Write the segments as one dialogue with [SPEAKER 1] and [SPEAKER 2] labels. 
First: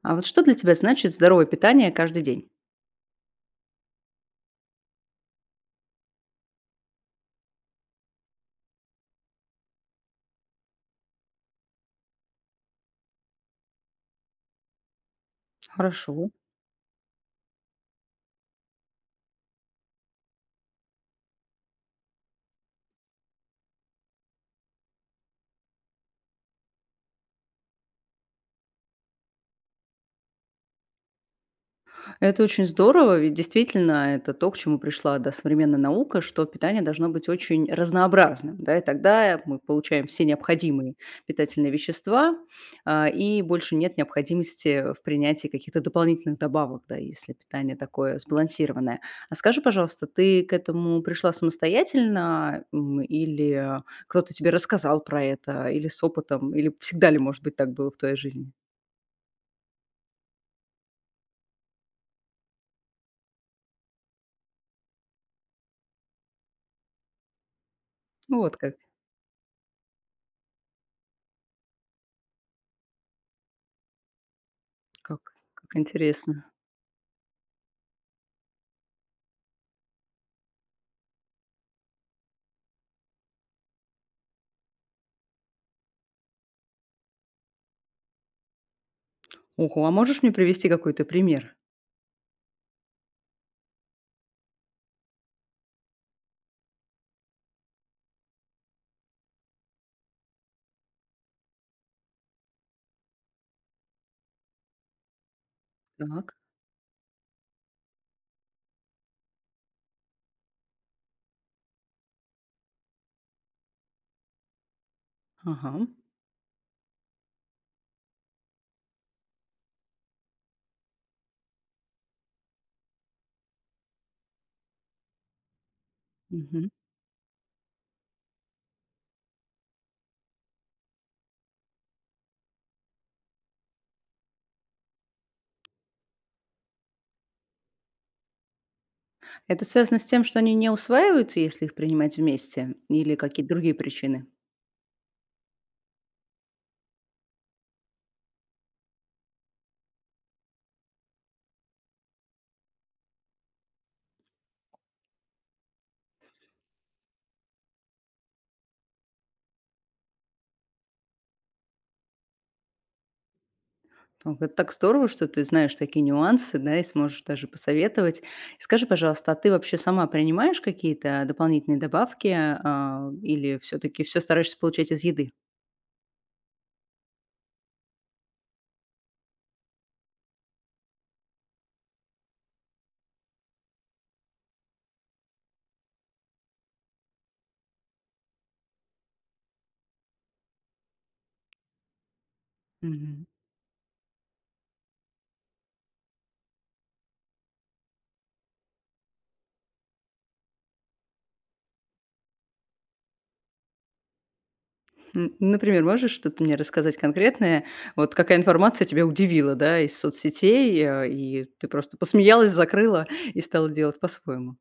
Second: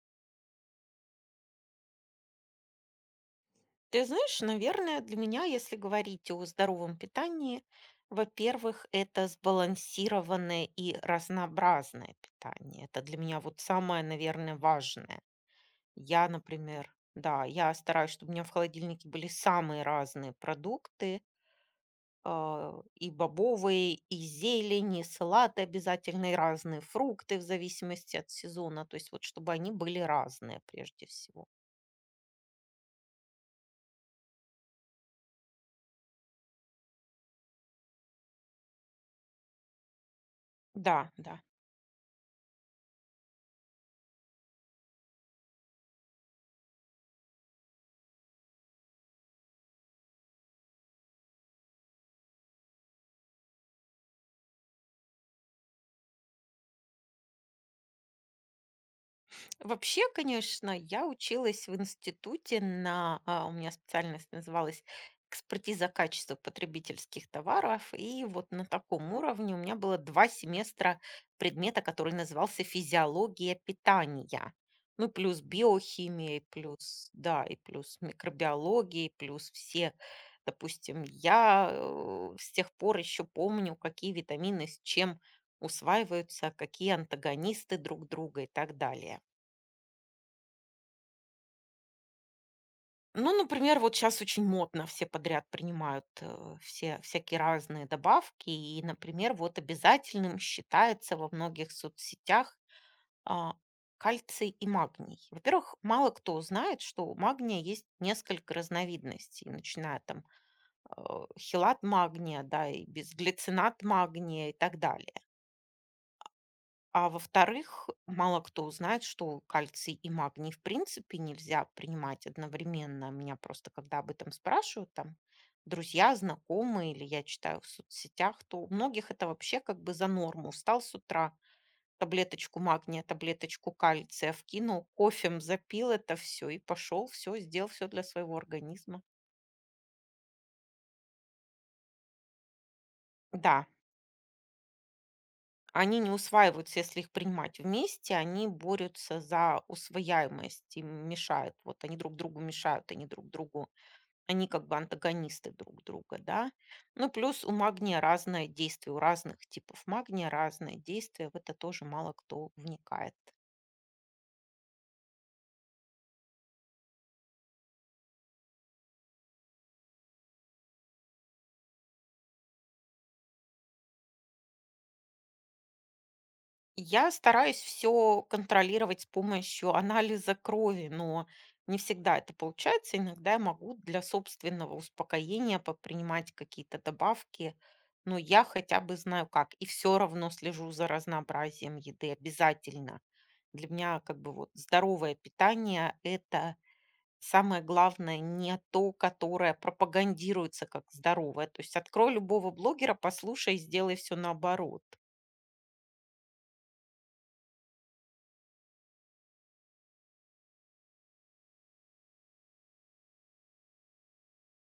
[SPEAKER 1] А вот что для тебя значит здоровое питание каждый день?
[SPEAKER 2] Ты знаешь, наверное, для меня, если говорить о здоровом питании, во-первых, это сбалансированное и разнообразное питание. Это для меня вот самое, наверное, важное.
[SPEAKER 1] Хорошо.
[SPEAKER 2] Я, например, да, я стараюсь, чтобы у меня в холодильнике были самые разные продукты, и бобовые, и зелень, и салаты обязательно, и разные фрукты в зависимости от сезона. То есть вот чтобы они были разные прежде всего.
[SPEAKER 1] Это очень здорово, ведь действительно это то, к чему пришла, да, современная наука, что питание должно быть очень разнообразным, да, и тогда мы получаем все необходимые
[SPEAKER 2] Да, да.
[SPEAKER 1] питательные вещества, и больше нет необходимости в принятии каких-то дополнительных добавок, да, если питание такое сбалансированное. А скажи, пожалуйста, ты к этому пришла самостоятельно, или кто-то тебе рассказал про это, или с опытом, или всегда ли, может быть, так было в твоей жизни?
[SPEAKER 2] Вообще, конечно, я училась в институте у меня специальность называлась экспертиза качества потребительских товаров, и
[SPEAKER 1] Ну
[SPEAKER 2] вот
[SPEAKER 1] вот
[SPEAKER 2] на
[SPEAKER 1] как.
[SPEAKER 2] таком уровне у меня было 2 семестра предмета, который назывался физиология питания. Ну,
[SPEAKER 1] Как
[SPEAKER 2] плюс
[SPEAKER 1] как
[SPEAKER 2] биохимия, и
[SPEAKER 1] интересно.
[SPEAKER 2] плюс, да, и плюс микробиология, и плюс все, допустим, я с тех пор еще помню, какие витамины с чем усваиваются, какие антагонисты друг друга и так далее.
[SPEAKER 1] Ого, а можешь мне привести какой-то пример?
[SPEAKER 2] Ну, например, вот сейчас очень модно, все подряд принимают, все всякие разные добавки. И, например, вот обязательным считается во многих соцсетях, а, кальций и магний. Во-первых, мало
[SPEAKER 1] Так.
[SPEAKER 2] кто знает, что у магния есть несколько разновидностей, начиная там, э, хелат магния, да, и безглицинат магния и так далее.
[SPEAKER 1] Ага.
[SPEAKER 2] А во-вторых, мало кто знает, что кальций и магний в принципе нельзя принимать одновременно. Меня просто, когда об этом спрашивают, там, друзья,
[SPEAKER 1] Мгм.
[SPEAKER 2] знакомые, или я читаю в соцсетях, то у многих это вообще как бы за норму. Встал с утра, таблеточку магния, таблеточку кальция вкинул, кофем запил это все и пошел, все, сделал все для своего организма.
[SPEAKER 1] Это связано с тем, что они не усваиваются, если их принимать вместе, или какие-то
[SPEAKER 2] Да,
[SPEAKER 1] другие причины?
[SPEAKER 2] они не усваиваются, если их принимать вместе, они борются за усвояемость, им мешают. Вот они друг другу мешают, они как бы антагонисты друг друга, да. Ну, плюс у магния разное действие, у разных типов магния разное действие, в это тоже мало кто вникает.
[SPEAKER 1] Ох, это так здорово, что ты знаешь такие нюансы, да, и сможешь даже посоветовать. Скажи, пожалуйста, а ты вообще сама принимаешь какие-то дополнительные добавки, или все таки все стараешься получать из еды?
[SPEAKER 2] Я стараюсь все контролировать с помощью анализа крови, но не всегда это получается. Иногда я могу для собственного успокоения попринимать какие-то добавки, но я хотя бы знаю как. И все равно слежу за разнообразием еды обязательно.
[SPEAKER 1] Мгм.
[SPEAKER 2] Для меня как бы вот здоровое питание — это самое главное, не то, которое пропагандируется как здоровое. То есть открой любого блогера, послушай и сделай все наоборот.
[SPEAKER 1] Например, можешь что-то мне рассказать конкретное? Вот какая информация тебя удивила, да, из соцсетей, и ты просто посмеялась, закрыла и стала делать по-своему?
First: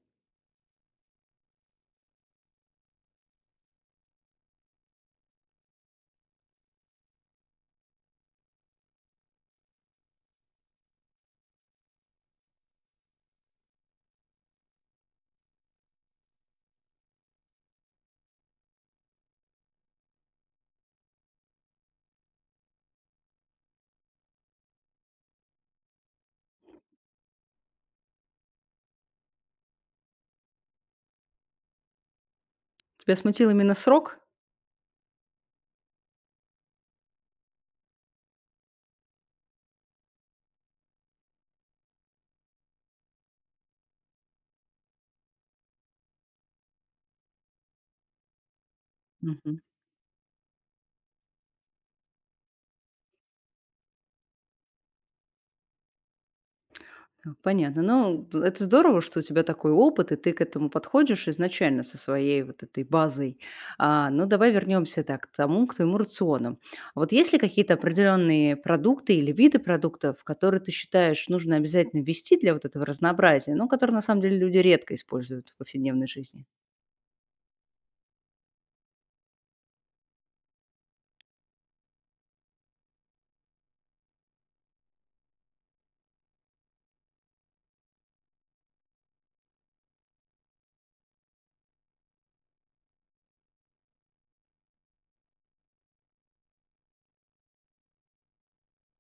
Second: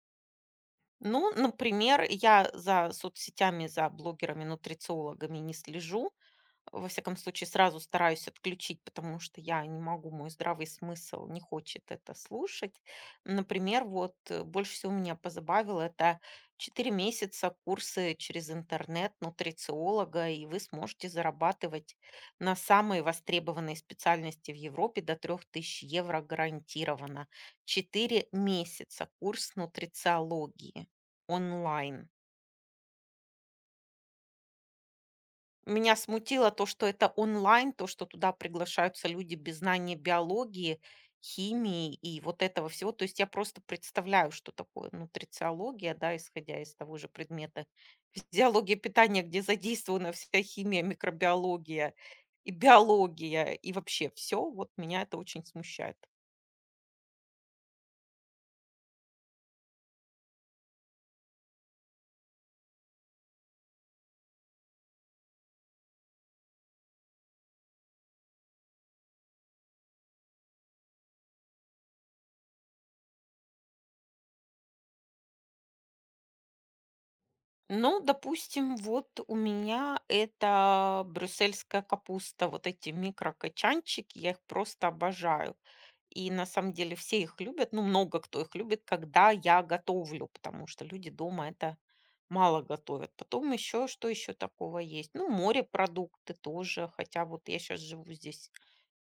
[SPEAKER 2] Ну, например, я за соцсетями, за блогерами-нутрициологами не слежу, во всяком случае, сразу стараюсь отключить, потому что я не могу, мой здравый смысл не хочет это слушать. Например, вот больше всего меня позабавило это: 4 месяца курсы через интернет нутрициолога, и вы сможете зарабатывать на самые востребованные специальности в Европе до 3000 евро гарантированно. 4 месяца курс нутрициологии онлайн.
[SPEAKER 1] Тебя смутил именно срок?
[SPEAKER 2] Меня смутило то, что это онлайн, то, что туда приглашаются люди без знания биологии, химии и вот этого всего. То есть я просто представляю, что такое нутрициология, да, исходя из того же предмета физиология питания, где задействована вся химия, микробиология и биология, и вообще все. Вот меня это очень смущает.
[SPEAKER 1] Понятно. Ну, это здорово, что у тебя такой опыт, и ты к этому подходишь изначально со своей вот этой базой. Ну, давай вернемся так, к тому, к твоему рациону. А вот есть ли какие-то определенные продукты или виды продуктов, которые ты считаешь нужно обязательно ввести для вот этого разнообразия, ну, которые на самом деле люди редко используют в повседневной жизни?
[SPEAKER 2] Ну, допустим, вот у меня это брюссельская капуста, вот эти микрокачанчики, я их просто обожаю. И на самом деле все их любят, ну, много кто их любит, когда я готовлю, потому что люди дома это мало готовят. Потом еще, что еще такого есть? Ну, морепродукты тоже, хотя вот я сейчас живу здесь,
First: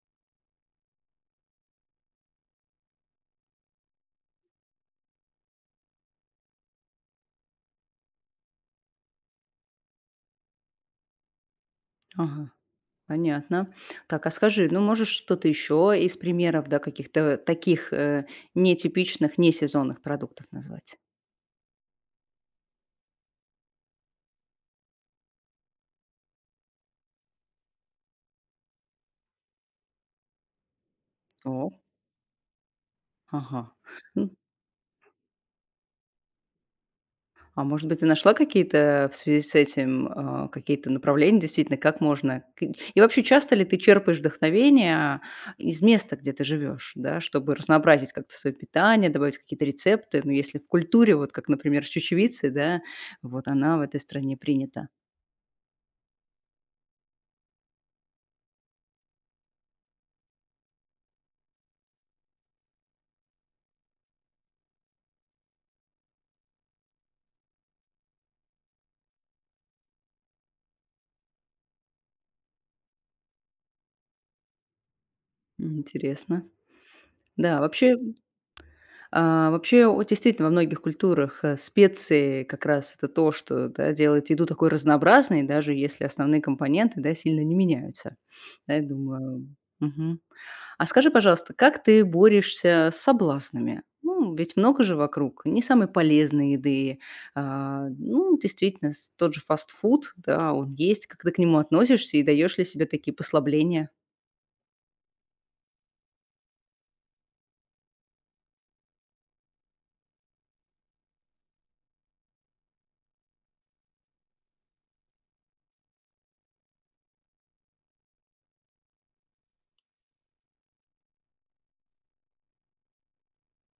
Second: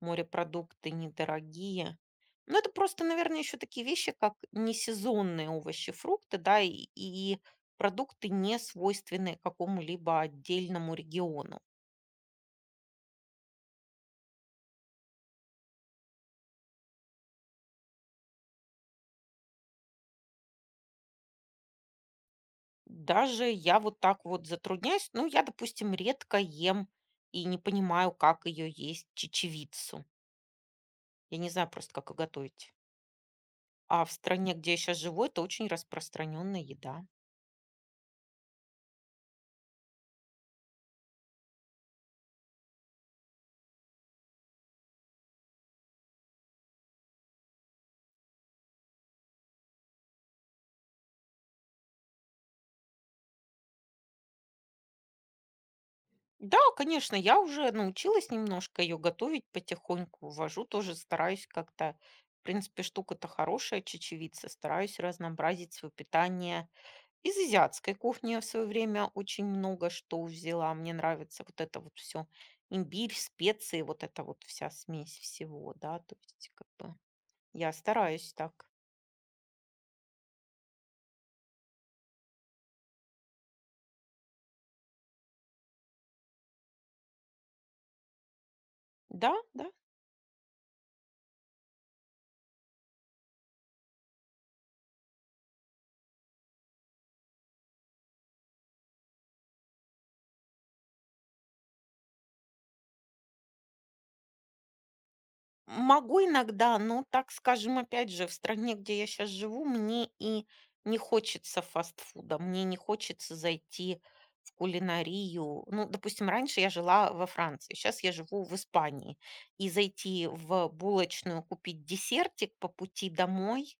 [SPEAKER 2] морепродукты недорогие. Но это просто, наверное, еще такие вещи, как несезонные овощи, фрукты, да, и продукты, не свойственные какому-либо отдельному региону.
[SPEAKER 1] Ага. Понятно. Так, а скажи, ну, можешь что-то еще из примеров, да, каких-то таких, нетипичных, несезонных продуктов назвать?
[SPEAKER 2] Даже я вот так вот затрудняюсь. Ну, я, допустим, редко ем и не понимаю, как ее есть, чечевицу. Я не знаю
[SPEAKER 1] О,
[SPEAKER 2] просто, как ее готовить.
[SPEAKER 1] ага.
[SPEAKER 2] А в стране, где я сейчас живу, это очень распространенная еда.
[SPEAKER 1] А может быть, ты нашла какие-то в связи с этим, какие-то направления, действительно. Как можно к И вообще, часто ли ты черпаешь вдохновение из места, где ты живешь, да, чтобы разнообразить как-то свое питание, добавить какие-то рецепты? Ну, если в культуре, вот как, например, с чечевицей, да, вот она в этой стране принята.
[SPEAKER 2] Да, конечно, я уже научилась немножко ее готовить потихоньку, ввожу тоже, стараюсь как-то. В принципе, штука-то хорошая, чечевица. Стараюсь разнообразить свое питание. Из азиатской кухни я в свое время очень много что взяла. Мне нравится вот это вот все. Имбирь, специи, вот это вот вся смесь всего,
[SPEAKER 1] М,
[SPEAKER 2] да, то
[SPEAKER 1] интересно.
[SPEAKER 2] есть как бы
[SPEAKER 1] Да,
[SPEAKER 2] я
[SPEAKER 1] вообще.
[SPEAKER 2] стараюсь так.
[SPEAKER 1] Вообще, о действительно, во многих культурах, специи как раз это то, что, да, делает еду такой разнообразной, даже если основные компоненты, да, сильно не меняются. Да, я
[SPEAKER 2] Да,
[SPEAKER 1] думаю.
[SPEAKER 2] да.
[SPEAKER 1] Мгм. А скажи, пожалуйста, как ты борешься с соблазнами? Ну, ведь много же вокруг не самой полезной еды. Ну, действительно, с тот же фастфуд, да, он есть. Как ты к нему относишься и даешь ли себе такие послабления?
[SPEAKER 2] Могу иногда, но, так скажем, опять же, в стране, где я сейчас живу, мне и не хочется фастфуда, мне не хочется зайти в кулинарию. Ну, допустим, раньше я жила во Франции, сейчас я живу в Испании. И зайти в булочную, купить десертик по пути домой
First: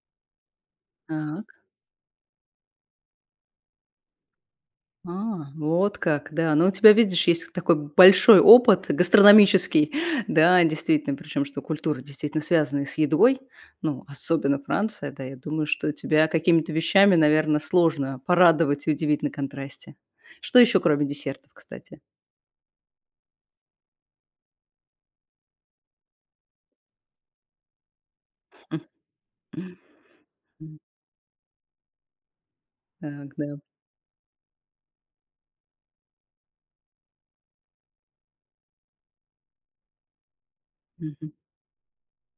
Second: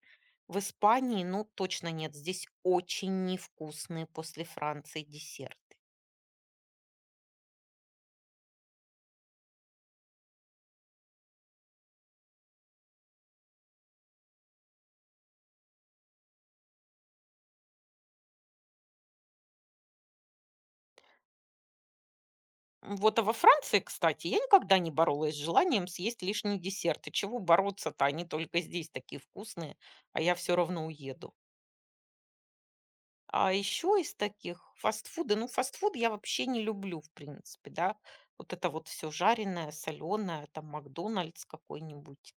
[SPEAKER 2] в Испании, ну, точно нет. Здесь очень невкусные после Франции
[SPEAKER 1] А,
[SPEAKER 2] десерты.
[SPEAKER 1] вот как, да. Ну, у тебя, видишь, есть такой большой опыт гастрономический, да, действительно, причем, что культуры действительно связаны с едой, ну, особенно Франция, да, я думаю, что тебя какими-то вещами, наверное, сложно порадовать и удивить на контрасте. Что еще, кроме десертов, кстати?
[SPEAKER 2] Вот, а во Франции, кстати, я никогда не боролась с желанием съесть лишний десерт. И чего бороться-то? Они только здесь такие вкусные,
[SPEAKER 1] М,
[SPEAKER 2] а я все равно уеду.
[SPEAKER 1] Так,
[SPEAKER 2] А
[SPEAKER 1] да.
[SPEAKER 2] еще из таких фастфуда, ну, фастфуд я вообще не люблю, в принципе, да. Вот это вот все жареное, соленое, там,
[SPEAKER 1] Мгм,
[SPEAKER 2] Макдональдс какой-нибудь.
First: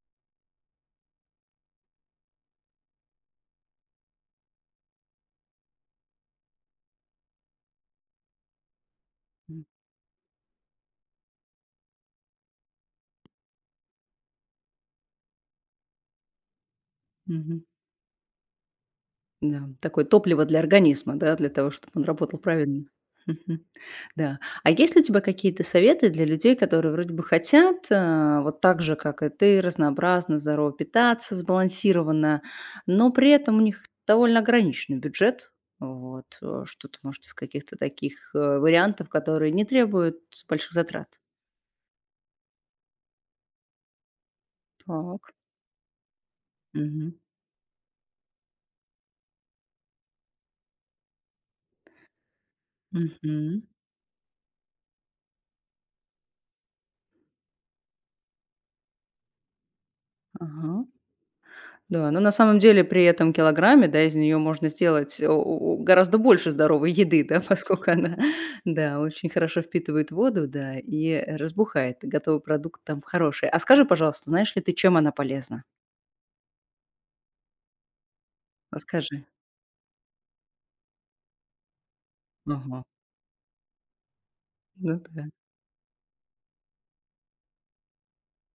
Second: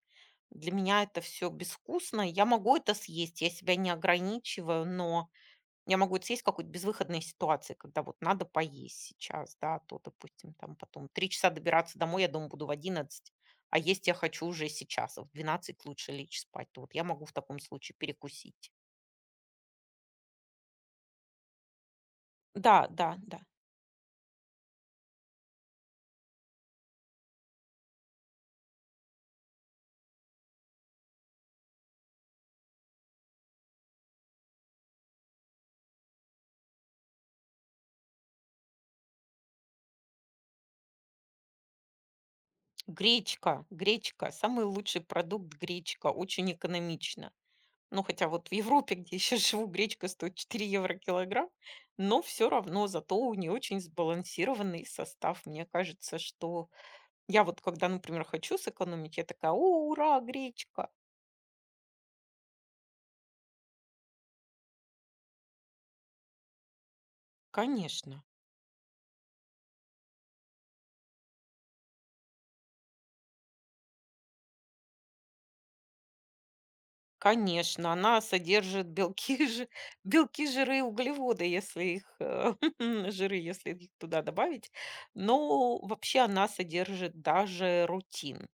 [SPEAKER 2] Для меня это все безвкусно. Я могу это съесть, я себя не ограничиваю, но я могу это съесть в какой-то безвыходной ситуации, когда вот надо поесть сейчас,
[SPEAKER 1] м,
[SPEAKER 2] да, то, допустим, там потом 3 часа добираться домой, я дома буду в 11, а есть я хочу уже сейчас, а в 12 лучше лечь спать. То вот я могу в таком
[SPEAKER 1] мгм.
[SPEAKER 2] случае перекусить.
[SPEAKER 1] Да, такое топливо для организма, да, для того, чтобы он работал
[SPEAKER 2] Да,
[SPEAKER 1] правильно.
[SPEAKER 2] да, да.
[SPEAKER 1] Мгм. Да. А есть ли у тебя какие-то советы для людей, которые вроде бы хотят, вот так же, как и ты, разнообразно, здорово питаться, сбалансированно, но при этом у них довольно ограниченный бюджет? Вот, что ты, может, из каких-то таких, вариантов, которые не требуют больших затрат?
[SPEAKER 2] Гречка, гречка, самый лучший
[SPEAKER 1] Так.
[SPEAKER 2] продукт гречка, очень
[SPEAKER 1] Мгм.
[SPEAKER 2] экономично. Ну, хотя вот в Европе, где еще живу, гречка стоит 4 евро килограмм, но все равно зато у нее
[SPEAKER 1] Мгм.
[SPEAKER 2] очень сбалансированный состав. Мне кажется, что я вот когда, например, хочу сэкономить, я такая: "О, ура,
[SPEAKER 1] Ага.
[SPEAKER 2] гречка!"
[SPEAKER 1] Да, но на самом деле при этом килограмме, да, из нее можно сделать о о гораздо больше здоровой еды, да, поскольку она,
[SPEAKER 2] Конечно,
[SPEAKER 1] да, очень хорошо впитывает воду, да, и разбухает. И готовый продукт там хороший. А скажи, пожалуйста, знаешь ли ты, чем она полезна?
[SPEAKER 2] конечно, она содержит
[SPEAKER 1] Расскажи.
[SPEAKER 2] белки, жи белки, жиры и углеводы, если их,
[SPEAKER 1] Ага.
[SPEAKER 2] жиры, если их туда добавить.
[SPEAKER 1] Ну да.
[SPEAKER 2] Но вообще она содержит даже рутин,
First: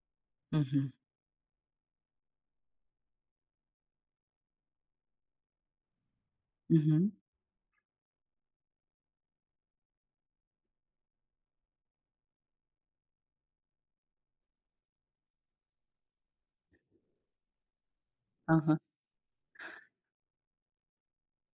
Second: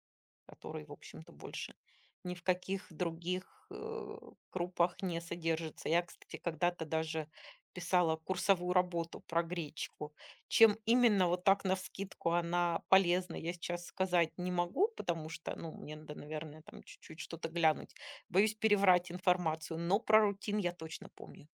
[SPEAKER 2] который,
[SPEAKER 1] Мгм.
[SPEAKER 2] в общем-то, больше ни в каких других крупах не содержится. Я, кстати, когда-то
[SPEAKER 1] Мгм.
[SPEAKER 2] даже писала курсовую работу про гречку. Чем именно вот так навскидку она полезна, я сейчас сказать не могу, потому что, ну, мне надо, наверное, там чуть-чуть что-то глянуть. Боюсь
[SPEAKER 1] Ага.
[SPEAKER 2] переврать информацию, но про рутин я точно помню.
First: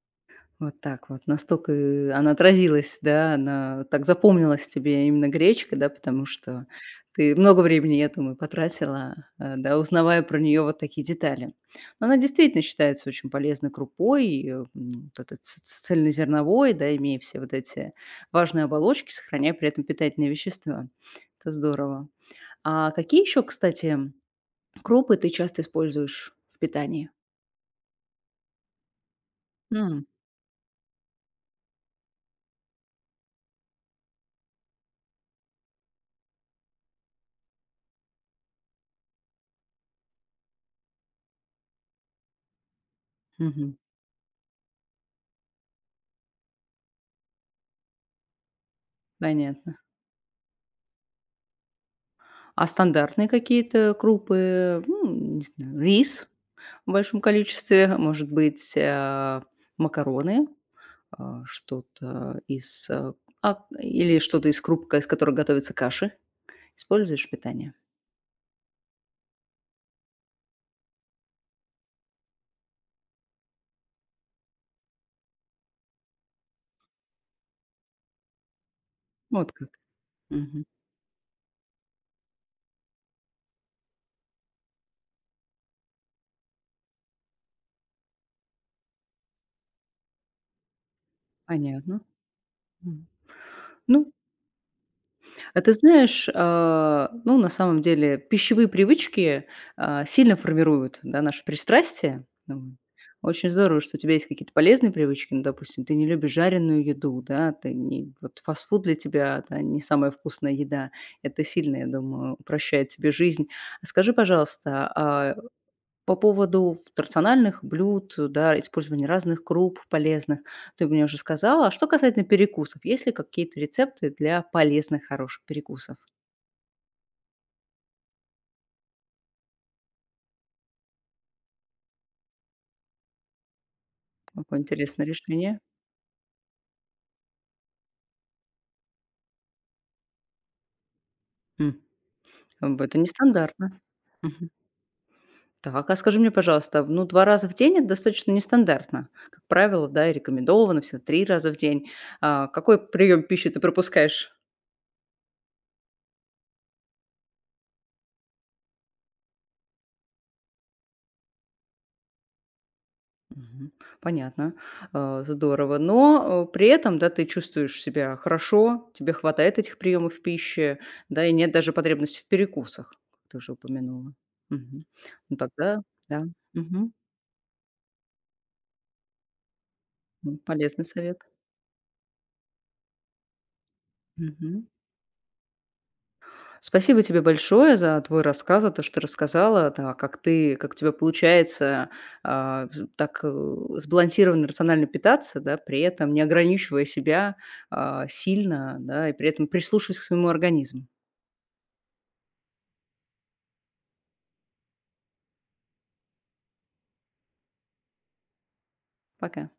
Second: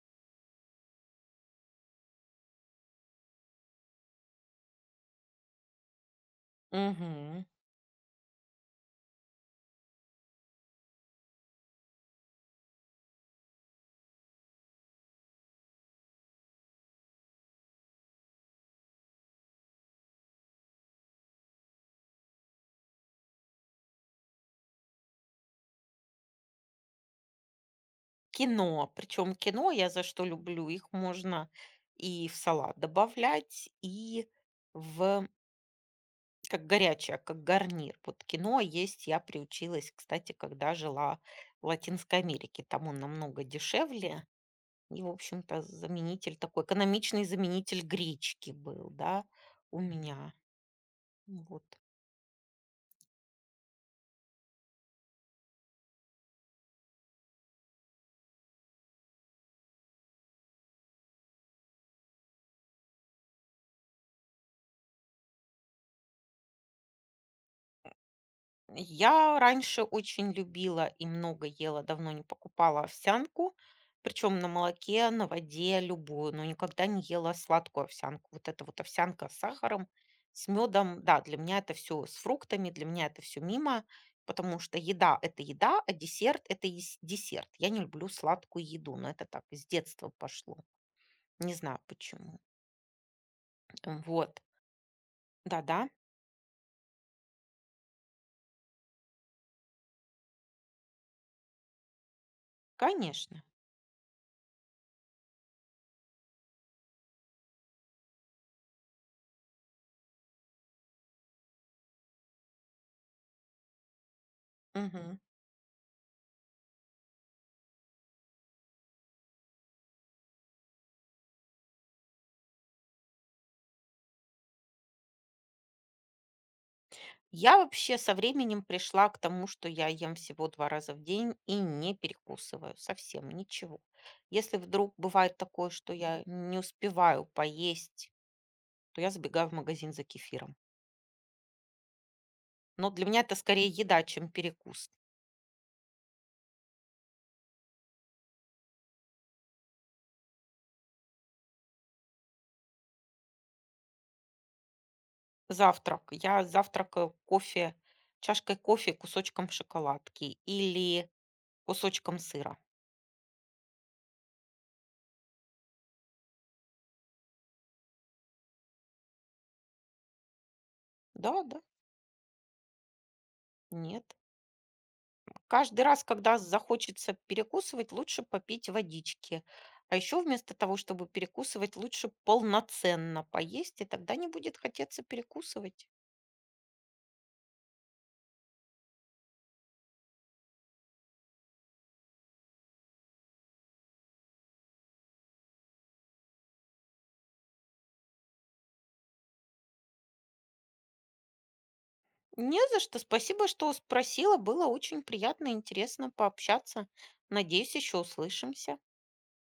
[SPEAKER 1] Вот так вот. Настолько, она отразилась, да, она так запомнилась тебе именно гречка, да, потому что ты
[SPEAKER 2] Мгм.
[SPEAKER 1] много времени, я думаю, потратила, да, узнавая про нее вот такие детали. Но она действительно считается очень полезной крупой, и, вот этот ц ц цельнозерновой, да, имея все вот эти важные оболочки, сохраняя при этом питательные вещества. Это здорово. А какие еще, кстати, крупы ты часто используешь в питании?
[SPEAKER 2] Кино. Причем кино я за
[SPEAKER 1] М,
[SPEAKER 2] что люблю, их можно и в салат добавлять, и в, как горячая, как гарнир. Вот кино есть я приучилась, кстати, когда жила в Латинской Америке. Там он намного
[SPEAKER 1] мгм.
[SPEAKER 2] дешевле. И, в общем-то, заменитель такой, экономичный заменитель гречки был, да,
[SPEAKER 1] Понятно.
[SPEAKER 2] у меня. Вот.
[SPEAKER 1] А стандартные какие-то крупы, ну, не знаю, рис в большом количестве, может быть, макароны, что-то из а, или что-то из круп, из которых готовятся каши. Используешь питание?
[SPEAKER 2] Я раньше очень любила и много ела, давно не покупала овсянку, причем на молоке, на воде, любую, но никогда не ела сладкую овсянку. Вот эта вот овсянка с
[SPEAKER 1] Вот как.
[SPEAKER 2] сахаром, с
[SPEAKER 1] Мгм.
[SPEAKER 2] медом, да, для меня это все с фруктами, для меня это все мимо, потому что еда — это еда, а десерт — это десерт. Я не люблю сладкую еду, но это так, с детства пошло. Не знаю
[SPEAKER 1] Понятно.
[SPEAKER 2] почему.
[SPEAKER 1] М. Ну,
[SPEAKER 2] Вот,
[SPEAKER 1] а ты
[SPEAKER 2] да-да,
[SPEAKER 1] знаешь, ну, на самом деле, пищевые привычки, сильно формируют, да, наши пристрастия. М.
[SPEAKER 2] конечно.
[SPEAKER 1] Очень здорово, что у тебя есть какие-то полезные привычки. Ну, допустим, ты не любишь жареную еду, да, ты не вот фастфуд для тебя- это не самая вкусная еда. Это сильно, я думаю, упрощает тебе жизнь. А скажи, пожалуйста, а по поводу в рациональных блюд, да, использования разных круп полезных, ты мне уже сказала. А что касательно перекусов, есть ли какие-то рецепты для полезных, хороших перекусов?
[SPEAKER 2] Я вообще со временем пришла к тому, что я ем всего 2 раза в день и не перекусываю совсем ничего. Если
[SPEAKER 1] Какое
[SPEAKER 2] вдруг
[SPEAKER 1] интересное
[SPEAKER 2] бывает
[SPEAKER 1] решение.
[SPEAKER 2] такое, что я не успеваю поесть, то я забегаю в магазин за кефиром.
[SPEAKER 1] М, об
[SPEAKER 2] Но
[SPEAKER 1] это
[SPEAKER 2] для меня это скорее
[SPEAKER 1] нестандартно.
[SPEAKER 2] еда, чем
[SPEAKER 1] Мгм.
[SPEAKER 2] перекус.
[SPEAKER 1] Так, а скажи мне, пожалуйста, ну, 2 раза в день- это достаточно нестандартно. Как правило, да, и рекомендовано всегда 3 раза в день. А какой прием пищи ты пропускаешь?
[SPEAKER 2] Завтрак. Я завтракаю кофе, чашкой кофе, кусочком шоколадки или кусочком сыра.
[SPEAKER 1] Мгм. Понятно. Здорово. Но, при этом, да, ты чувствуешь себя хорошо, тебе хватает этих приемов пищи, да, и
[SPEAKER 2] Да,
[SPEAKER 1] нет
[SPEAKER 2] да,
[SPEAKER 1] даже потребности в перекусах, как ты уже
[SPEAKER 2] нет.
[SPEAKER 1] упомянула. Мгм. Ну,
[SPEAKER 2] Каждый
[SPEAKER 1] тогда
[SPEAKER 2] раз,
[SPEAKER 1] да.
[SPEAKER 2] когда
[SPEAKER 1] Мгм.
[SPEAKER 2] захочется перекусывать, лучше попить водички. А еще
[SPEAKER 1] М,
[SPEAKER 2] вместо того,
[SPEAKER 1] полезный
[SPEAKER 2] чтобы
[SPEAKER 1] совет.
[SPEAKER 2] перекусывать, лучше полноценно поесть, и тогда не будет
[SPEAKER 1] Мгм.
[SPEAKER 2] хотеться перекусывать.
[SPEAKER 1] Спасибо тебе большое за твой рассказ, за то, что ты рассказала, да, как у тебя получается, так, сбалансированно, рационально питаться, да, при этом не ограничивая себя, сильно, да, и при этом прислушиваясь к своему организму.
[SPEAKER 2] Не за что. Спасибо, что спросила. Было очень приятно и интересно пообщаться. Надеюсь, еще услышимся.
[SPEAKER 1] Пока.